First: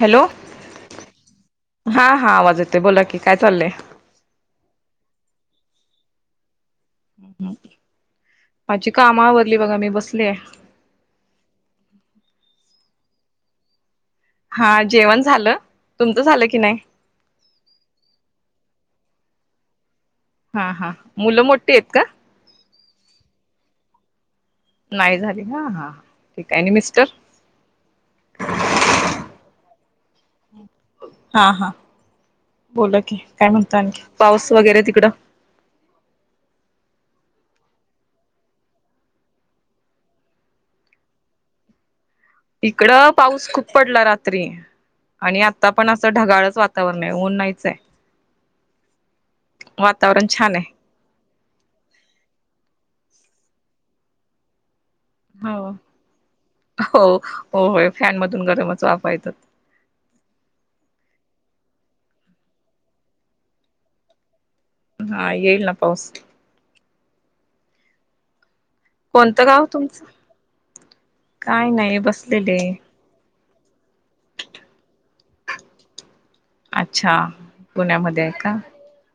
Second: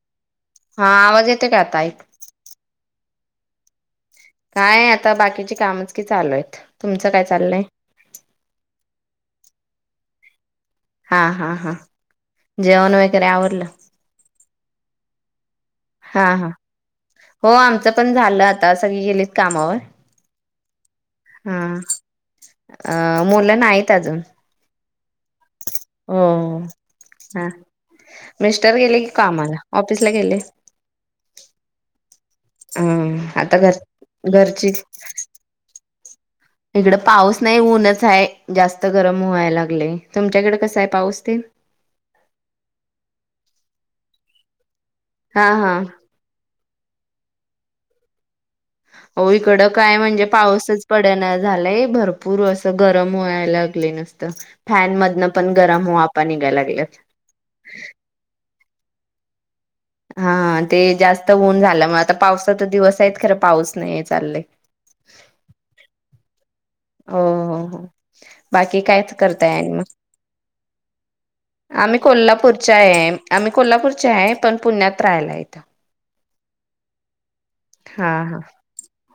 Hello, हा आवाज येतोय का आता ऐक हा हा आवाज येतोय, बोला की काय चाललंय? काय आता बाकीची, कामच कि चालू आहेत. तुमचं काय हम्म चाललंय माझी कामं आवरली बघा, मी बसलीय. हा हा हा जेवण वगैरे आवरलं? हा, जेवण झालं. तुमचं हा झालं हा की नाही हो आमचं पण झालं आता, सगळी गेलीत कामावर. हा हा मुलं हा मोठी आहेत का? अ मुलं, नाहीत अजून. नाही झाली ना, हा, हो ठीक आहे आणि मिस्टर? हा मिस्टर गेले की कामाला, ऑफिसला गेले. हा हा बोला की हां.. काय आता, म्हणता आणखी घर पाऊस घरची वगैरे तिकडं इकडं पाऊस नाही, ऊनच आहे. जास्त गरम व्हायला लागले, तुमच्याकडे कसं आहे? पाऊस ते [inaudible] इकडं, पाऊस खूप पडला रात्री, आणि हा आता हा पण असं ढगाळच वा वातावरण नाही, ऊन नाहीच आहे. हो इकडं काय? म्हणजे वातावरण छान आहे पाऊसच पडेना. झालंय भरपूर, असं गरम व्हायलागले नुसतं. फॅन मधनं पण, हो गरम वाफा निघायला लागल्यात. हो हो होय फॅन मधून गरमच वाफा येतात. हा ते जास्त ऊन झालं. मग आता, पावसाचं दिवस आहेत खरं पाऊस नाही, हे चाललंय. हा, येईल ना पाऊस. हो हो हो. बाकी कायच कोणतं करताय गाव आणि मग? तुमचं काय नाही आम्ही बसलेले कोल्हापूरच्या आहे आम्ही कोल्हापूरचे आहे, पण पुण्यात राहायला आहे इथं. अच्छा, हा पुण्यामध्ये आहे हा का?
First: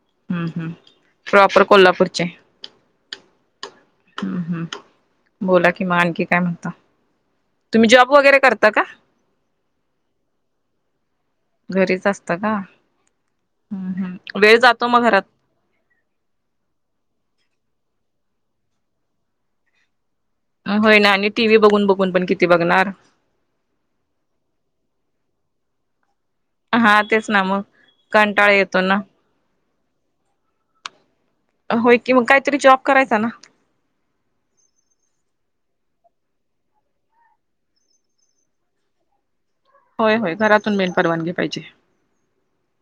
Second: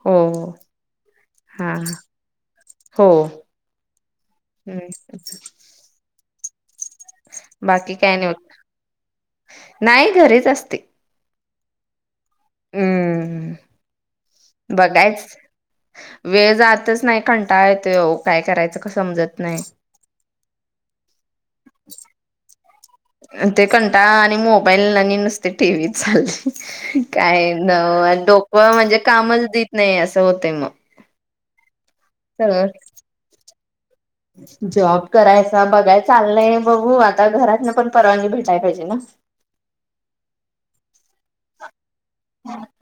हो हम्म हो हम्म प्रॉपर हा हा. कोल्हापूरचे आहे. हो. हम्म हम्म बोला कि म आणखी काय म्हणता? तुम्ही बाकी जॉब काय नाही बघ वगेरे करता का? नाही घरीच असते घरीच असत का? हम्म हम्म. वेळ जातो मग घरात बगायच वेळ जातच नाइ कंटाळ त्येव काय करायच का समजत नइ होय ना आणि टी वी बघून बघून पण किती बघणार. ते कंटा आणि मोबाईल आणि नुसते टीव्ही चालय हा तेच ना काय मग न कंटाळा डोक येतो म्हणजे ना कामच देत नाही अस होतय मग. होय कि मग काईतरी सगळं जॉब करायचा ना जॉब करायचा बघाय चाललय बघू आता घरात न पण परवानगी भेटाय पाइजे ना. होय होय घरातून मेन परवानगी पाहिजे.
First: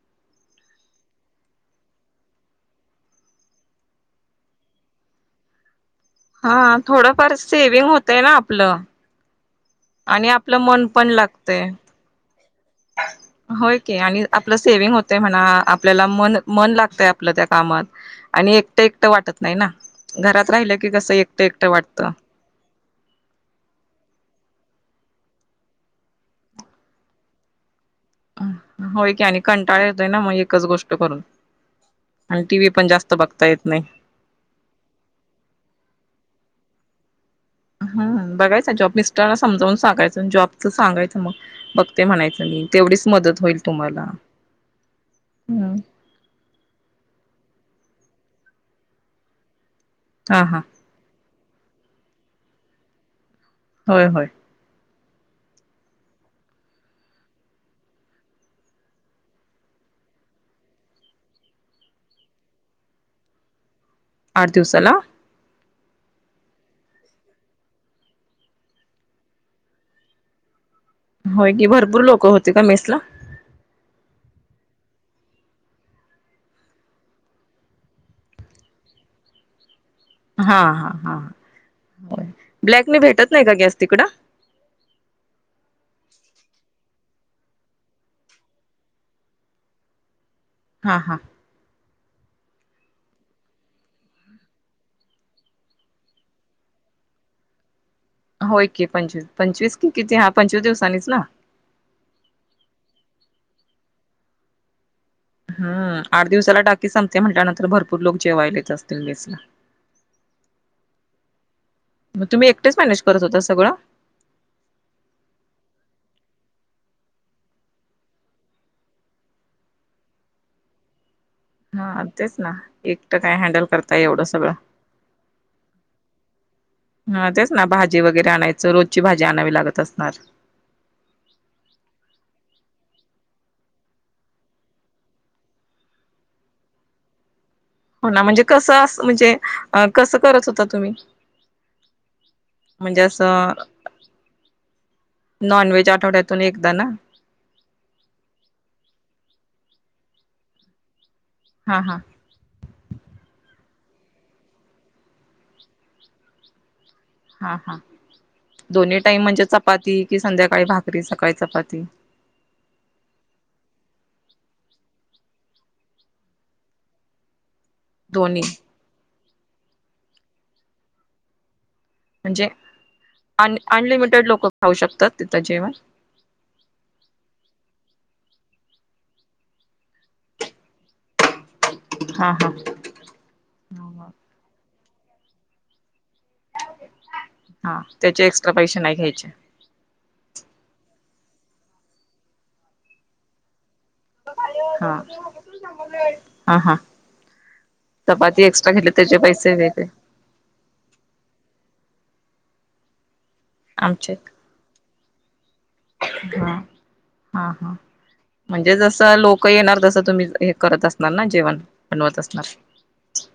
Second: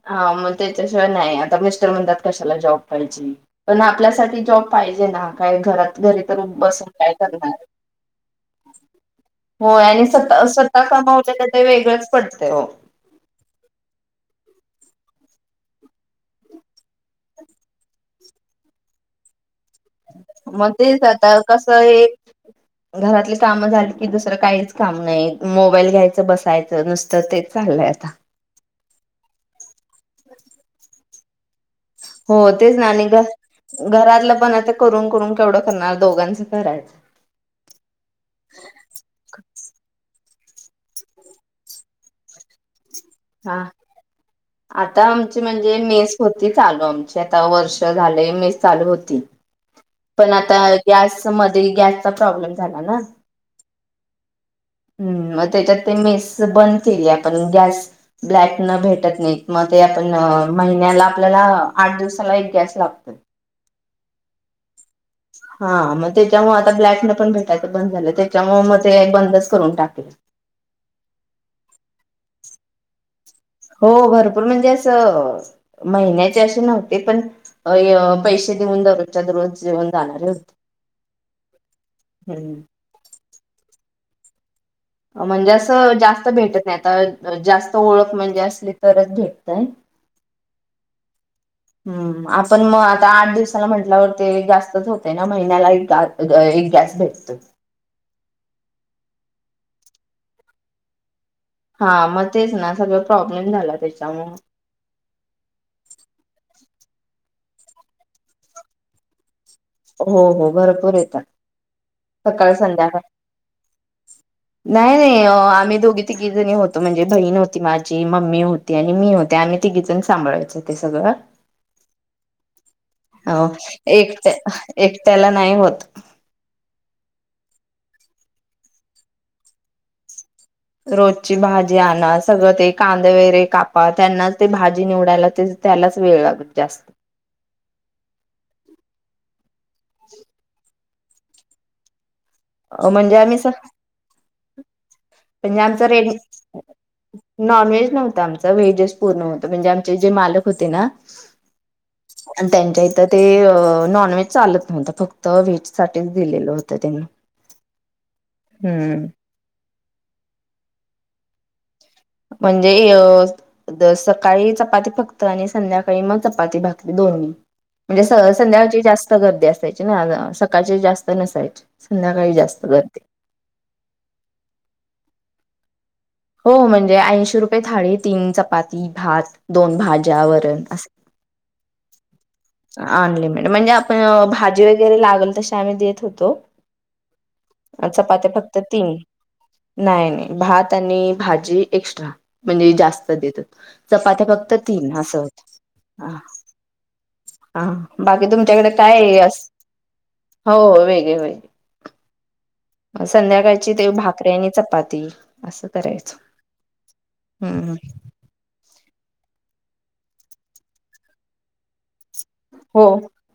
हा मग त्याच्याशिवाय नाई आता मिस्टर म्हणतात कशाला जॉब पाहिजे पण आपल्यासाठी जॉब पाहिजे ना, काय घरात घरी तरून हा बसून काय थोडंफार करणार? सेविंग होतय ना आपलं हो आणि सता आपलं स्वतः मन पण कमावल्या तर ते लागतय वेगळच पडते हो. होय के आणि आपल सेवव्हीग हो ते म्हणा आपल्याला मन मन लागतय आपलं त्या कामात आणि एकट एकट वाटत नाई ना घरात म राहिलं की तेच कसं आता एकटं कस एकटं वाटतं एक घरातली काम झाली कि दुसर काहीच काम नाही मोबाईल घ्यायच बसायच नुसत तेच चाललय आता होय की आणि कंटाळ येतोय ना मग एकच गोष्ट करून. हो आणि टी व्ही तेच ना पण आणि जास्त ग बघता येत नाही घरातल पण आ ते करून करून केवढ करणार दोघांच करायच हम् बघायचा जॉब मिस्टरला समावून सांगायच जॉबच सांगायच मग बघते म्हणायच मी. तेवढीच मदत हा होईल तुम्हाला आता आमची हम्म, म्हणजे मेस होती चालू आमची वर्ष झालय मेस चालू होती पण हा हा आता गॅस मध्ये गॅसचा प्रॉब्लेम झाला ना होय होय. ह् मग त्याच्यात मेस बंद केली आपण गॅस बॅक न भेटत नाही म आपण महिन्याला आपल्याला आठ दिवसाला एक गॅस लागतोय. आठ दिवसला? हा मग त्याच्यामुळ आता ब्लॅकने पण भेटायच बंद झाल त्याच्यामुळ मग ते बंदच करून टाकल. [inaudible] होय की, भरपूर लोक होते का मेस ला? हो भरपूर म्हणजे अस महिन्याचे अशे नव्हते पण पैशे [unintelligible] हा हा हा, हम्म ब्लॅक ने भेटत नाही का गॅस तिकड? म्हणजे अस जास्त भेटत नाय आता जास्त ओळख म्हणजे असली तरच भेटतय. [inaudible] हा हा. हम्म आपण मग आता आठ दिवसाला म्हटल्यावर ते जास्तच होते ना महिन्याला एक गॅस भेटतोय. होय की पंचवीस, पंचवीस की किती हा पंचवीस दिवसांनीच ना? हा मग तेच ना सगळ प्रॉब्लेम झाला त्याच्यामूळ. हा, आठ दिवसाला टाकी संपते म्हटल्यानंतर भरपूर लोक जेवायलेच असतील मेसला. हो हो भरपूर येता. मग तुम्ही सकाळी एकटेच संध्याकाळ मॅनेज करत होता सगळं नाही नाही आमी दोगी तिघीजणी होतो म्हणजे बहीण होती, माझी मम्मी होती आणि मी होते आम्ही तिघीजण सांभाळायच ते सगळ हा तेच ना एकट काय हँडल करताय एवढ सगळ. त्याला नाही होत. हा तेच ना भाजी वगैरे आणायच रोजची भाजी आणावी लागत असणार. रोजची भाजी आणा सगळ ते कांदे वगैरे कापा त्यांना ते भाजी निवडायला ते त्यालाच वेळ लागत जास्त हो ना म्हणजे कसं अस म्हणजे कसं करत होता तुम्ही म्हणजे आम्ही स म्हणजे आमचा नॉनव्हेज रे आठवड्यातून एकदा ना नॉन व्हेज नव्हत आमचा व्हेजस पूर्ण होत म्हणजे आमचे जे मालक होते ना हा हा त्यांच्या इथं ते नॉन व्हेज चालत नव्हतं फक्त व्हेज साठीच दिलेलं होतं त्यांनी हा हा दोन्ही हम्म टाईम म्हणजे चपाती कि संध्याकाळी भाकरी सकाळी चपाती म्हणजे सकाळी चपाती फक्त आणि संध्याकाळी मग चपाती भाकली दोन् म्हणजे दोन्ही संध्याकाची जास्त गर्दी असायची ना सकाळची जास्त नसायची संध्याकाळी म्हणजे जास्त गर्दी. अनलिमिटेड लोक खाऊ शकतात तिथं जेवण हो म्हणजे ऐंशी रुपये थाळी तीन चपाती भात दोन भाज्या वरण असे हा अनलिमिटेड म्हणजे आपण हा भाजी व वगैर लागल तसे आम्ही देत होतो हा त्याचे चपात्या एक्स्ट्रा फक्त पैसे नाही तीन घ्यायचे नाही नाही भात आणि भाजी एक्स्ट्रा म्हणजे जास्त देतात चपात्या फक्त हा तीन असं होत हा हा हा बाकी चपाती तुमच्याकडे एक्स्ट्रा घेतली काय त्याचे अस पैसे वेगळे हो वेगळे वेग संध्याकाळची ते आमचे भाकरीे आणि चपाती असं करायचं हा हा हम्म हा म्हणजे जसं लोक येणार तसं तुम्ही हे करत असणार ना जेवण बनवत असणार हो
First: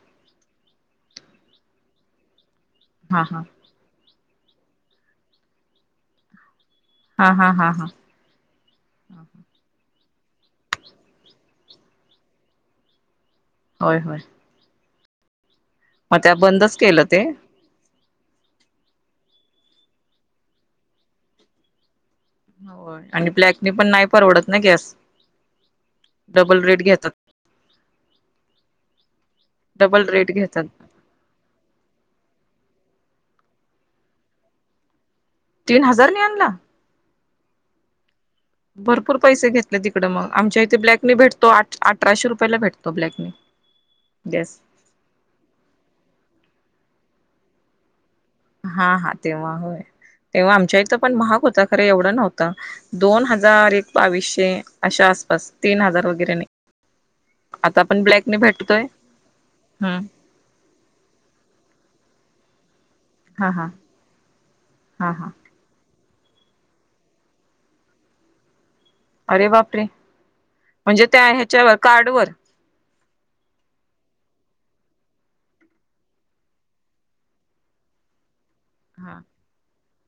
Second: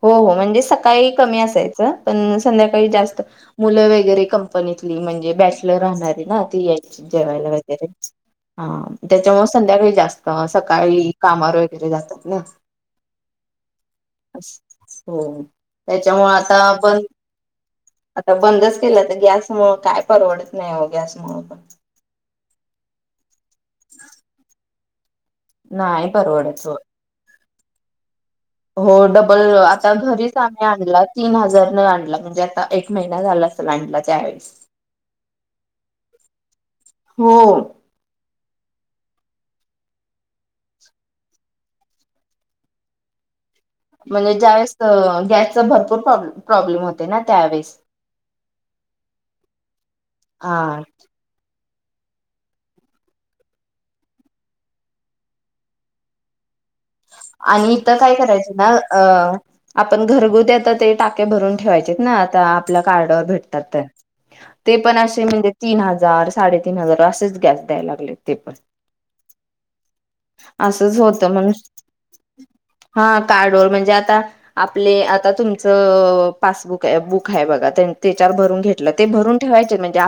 हो हो म्हणजे सकाळी कमी असायचं पण संध्याकाळी जास्त हा हा मुलं वगैरे कंपनीतली म्हणजे बॅचलर राहणारे ना ते हा जेवायला हा हा हा वगैरे हा त्याच्यामुळे संध्याकाळी जास्त अ सकाळी कामावर वगैरे जातात ना हो हो हो त्याच्यामु आता आपण केलं ते आता बंदच केलं तर गॅसमु काय परवडत नाही हो गॅस मु पण हो आणि ब्लॅकनी पण नाही परवडत ना गॅस नाहीय डबल परवडच रेट घेतात हो डबल आता डबल रेट घरीच घेतात आम्ही आणला तीन हजार न आणला म्हणजे आता महिना झाला असत अला चवेेळेस तीन हजार नाही आणला हो भरपूर पैसे घेतले तिकडें मग आमच्या इथे ब्लॅकने भेटतो अठराशे रुपयाला भेटतो ब्लॅकने म्हणजे ज्यावेेळेस गॅसचा भरपूरॉ् प्रॉब्लेम होते ना त्यावेळेस हा हा तेव्हा होय तेव्हा हा आमच्या इथं पण महाग होता खरं एवढं नव्हतं दोन हजार एक बावीसशे अशा आसपास तीन हजार वगैरे नाही ह आणि आता इथं आपण काय ब्लॅकने करायच ना भेटतोय अ हम्म आपण घरगुतीता ते टाके भरून ठेवायचेत ना म्ह हा हा हा हा हजार साडेतीीन हजार असेच गॅस द्याय लागले ते पण अरे बापरे असंच म्हणजे त्या होतं म्हणून ह्याच्यावर कार्ड व हा कार्ड व म्हणजे आता आपले आता तुमचं पासबुक आहे बुक आहे बघा त्यां ते चार भरून घेतलं ते हा भून ठेवायचे म्हणज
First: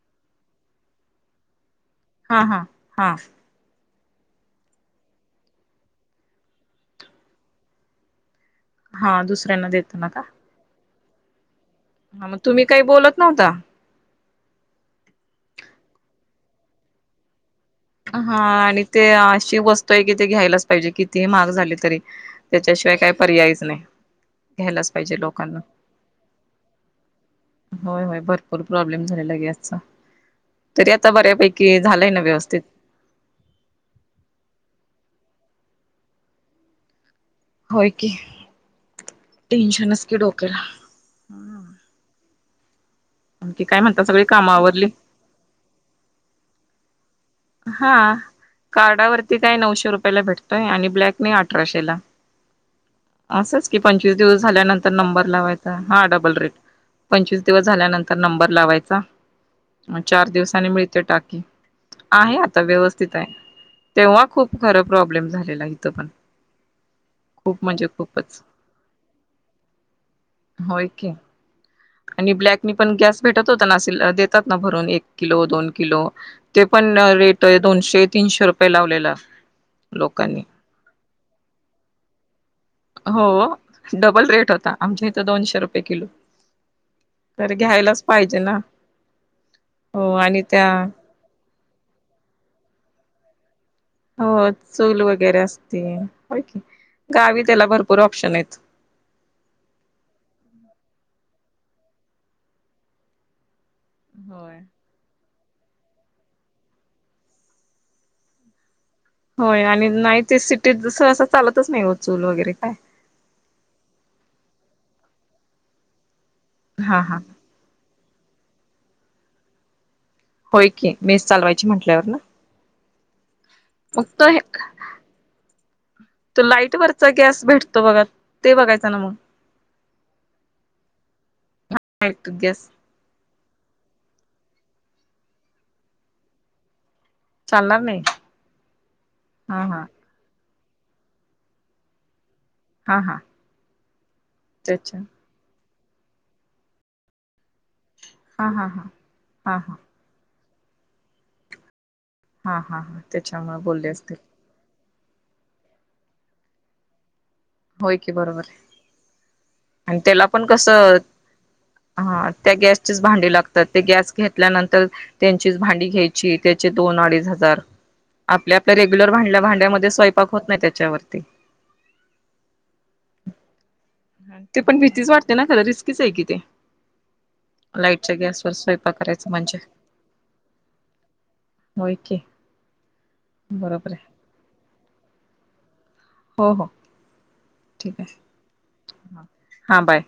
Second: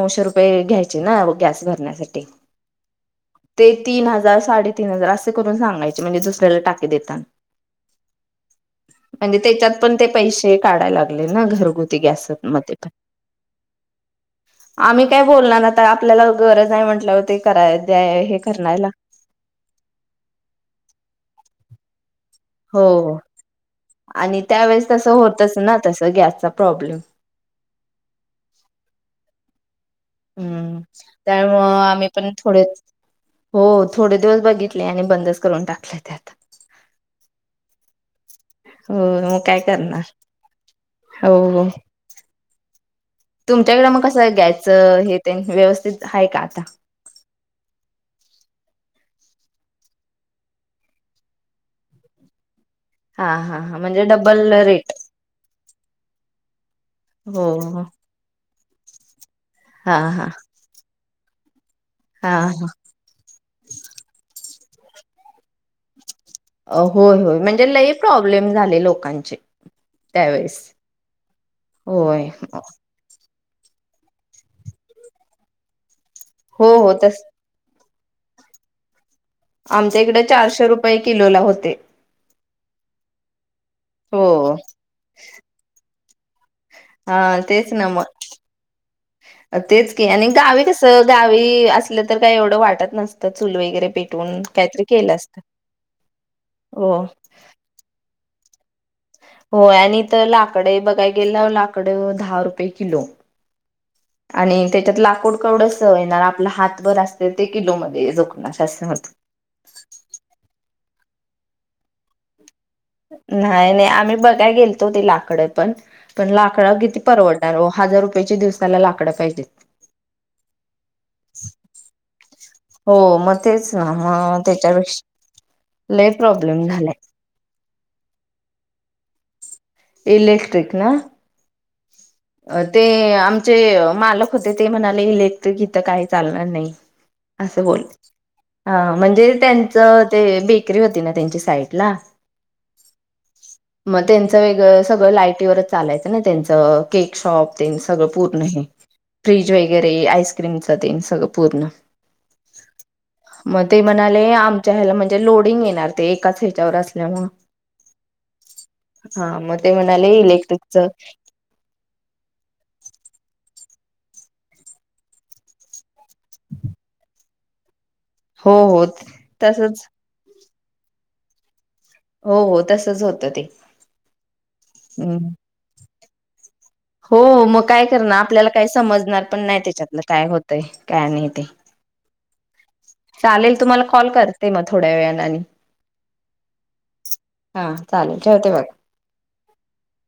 ऊश र हा हा हा त ह सा तीन हजार असे करून सांगाय म्हणजे दुसऱ्याला टाके दता हा म्हणजे दुसऱ्यांना त्याच्यात पण ते देताना का पैसे काढायला लागले ना घर ुती गॅस हा मग म तुम्ही काही पण बोलत नव्हता आम्ही काय बोलणार आता आपल्याला गरज नाही म्हंटल्यावर ते कराय द्या हे करराला अ वस्तू आहेि ते घ्यायलाच पाहिजे कितीही महाग झाली तरी हो त्याच्याशिवाय काही पर्यायच नाही आणि त्यावेेळेस घ्यायलाच तसं पाहिजे होतच लोकांना ना तस गॅसचा प्रॉब्लेम होय होय भरपूर प्रॉब्लेम झालेला गे याचा हम्म त्यामु आम्ही ना पण व्यवस्थित थोडेच हो थोडे दिवस बघितले आणि बंदच करून टाकले त्यात हो की हो मग काय टेन्शनच करणार की डोक्याला हो हो आणखी काय तुमच्याकडे मग म्हणता सगळी कसं काम आवरली घ्यायचं हे त्यां व्यवस्थित आहे का आता हा कार्डावरती काय नऊशे रुपयाला भेटतोय आणि ब्लॅक नाही अठराशेला हा हा असंच हा की म्हणजे पंचवीस दिवस डबल झाल्यानंतर रेट नंबर लावायचा हा डबल रेट पंचवीस हो दिवस हो झाल्यानंतर नंबर लावायचा हा चार हा. दिवसाांनी मिळते टाक हा आहे आता व्यवस्थित आहे तेव्हा खूप खरं प्रॉब्लेम झालेला इथं पण अ होय होय खूप म्हणजे लही खूपच प्रॉब्लेम झाले लोकांचे त्यावेेळेस होय की आणि ब्लॅकी पण गॅस भेटत होता नाे देतात ना भरून एक किलो दोन किलो ते हो हो पण तस रेट आहे दोनशे तीनशे रुपये लावलेला आमच्या इकडे लोकांनी चारशे रुपये किलो ला होते हो हो डबल रेट होता आमच्या इथं दोनशे रुपये किलो हा तर तेच ना घ्यायलाच मग पाहिजे ना तेच की हो आणि गावी त्या कस गावी अस तर का एवढ वाटत नसत चुलवे हो चूल वगैरे असते हो गावी त्याला भरपूर ऑप्शन आहेत हो आणि तर लाकड बघाय गेलं लाकड दहा रुपये किलो होय आणि त्याच्यात लाकूड वड स येणार आपला हातभर असते ते किलो म जोणार होय आणि नाही ते सिटीत सहसा चालतच नाही हो चूल वगैरे काय नाही नाही आम्ही बघाय गेलतो ति लाकडे पण लाकडं किती हा हा परवडणारं हजार रुपयाची दिवसाला लाकडं पाहिजे होय की मीस चालवायची म्हटल्यावर ना हो मग तेच ना तो हे मग त्याच्यापेक्षा लय तो प्रॉब्लेम लाइट झालाय वरचा गॅस भेटतो बघा ते बघायचं ना मग इलेक्ट्रिक ना लाईट अ गॅस ते आम जे मालक होते ते म्हणाले इलेख तर गीथ काही चालणार नाही असं ब चालणार नाही ह म्हणजे हा त्यांच हा ते ब विक्री होती ना त्यांची साईड ला हा हा मग त्यांचं वेगळं त्याच्या सगळं लायटीवरच चालायचं ना त्यांच केकशॉप त्यांच सगळ पूर्ण हा हे हा हा फ्रीज हा हा वगैरे आईस्क्रीमचात सगळं पूर्ण हा हा हा त्याच्यामुळे बोलले असते ला म्हणजे लोडिंग येणार ते एकाच हच्यावर असल्यामुळे होय की बरोबर आहे ते आणि म्हणाले त्याला पण इलेक्ट्रिकच कसं हा त्या गॅसचीच भांडी लागतात ते गॅस घेतल्यानंतर त्यांचीच भांडी घ्यायची त्याचे दोन अडीच हजार हो आपापल्या हो रेगुलर तसच भांड्यामध्ये स्वयंपाक होत नाही त्याच्यावरती हो हो तसच होतं ते ते पण भीतीच हम्म वाटते ना खं रिस्कीच आहे कि ते हो मग काय लाईटच्या करणार आपल्याला गॅसवर काही स्वयंपाक समजणार करायचं पण म्हणजे नाही त्याच्यातलं काय होतय काय नाही ते होके चालेल तुम्हाला कॉल करते मग थोड्या वेळाला आणि हो ह हा ठीक चालेल ठेवते बघा. आहे हा बाय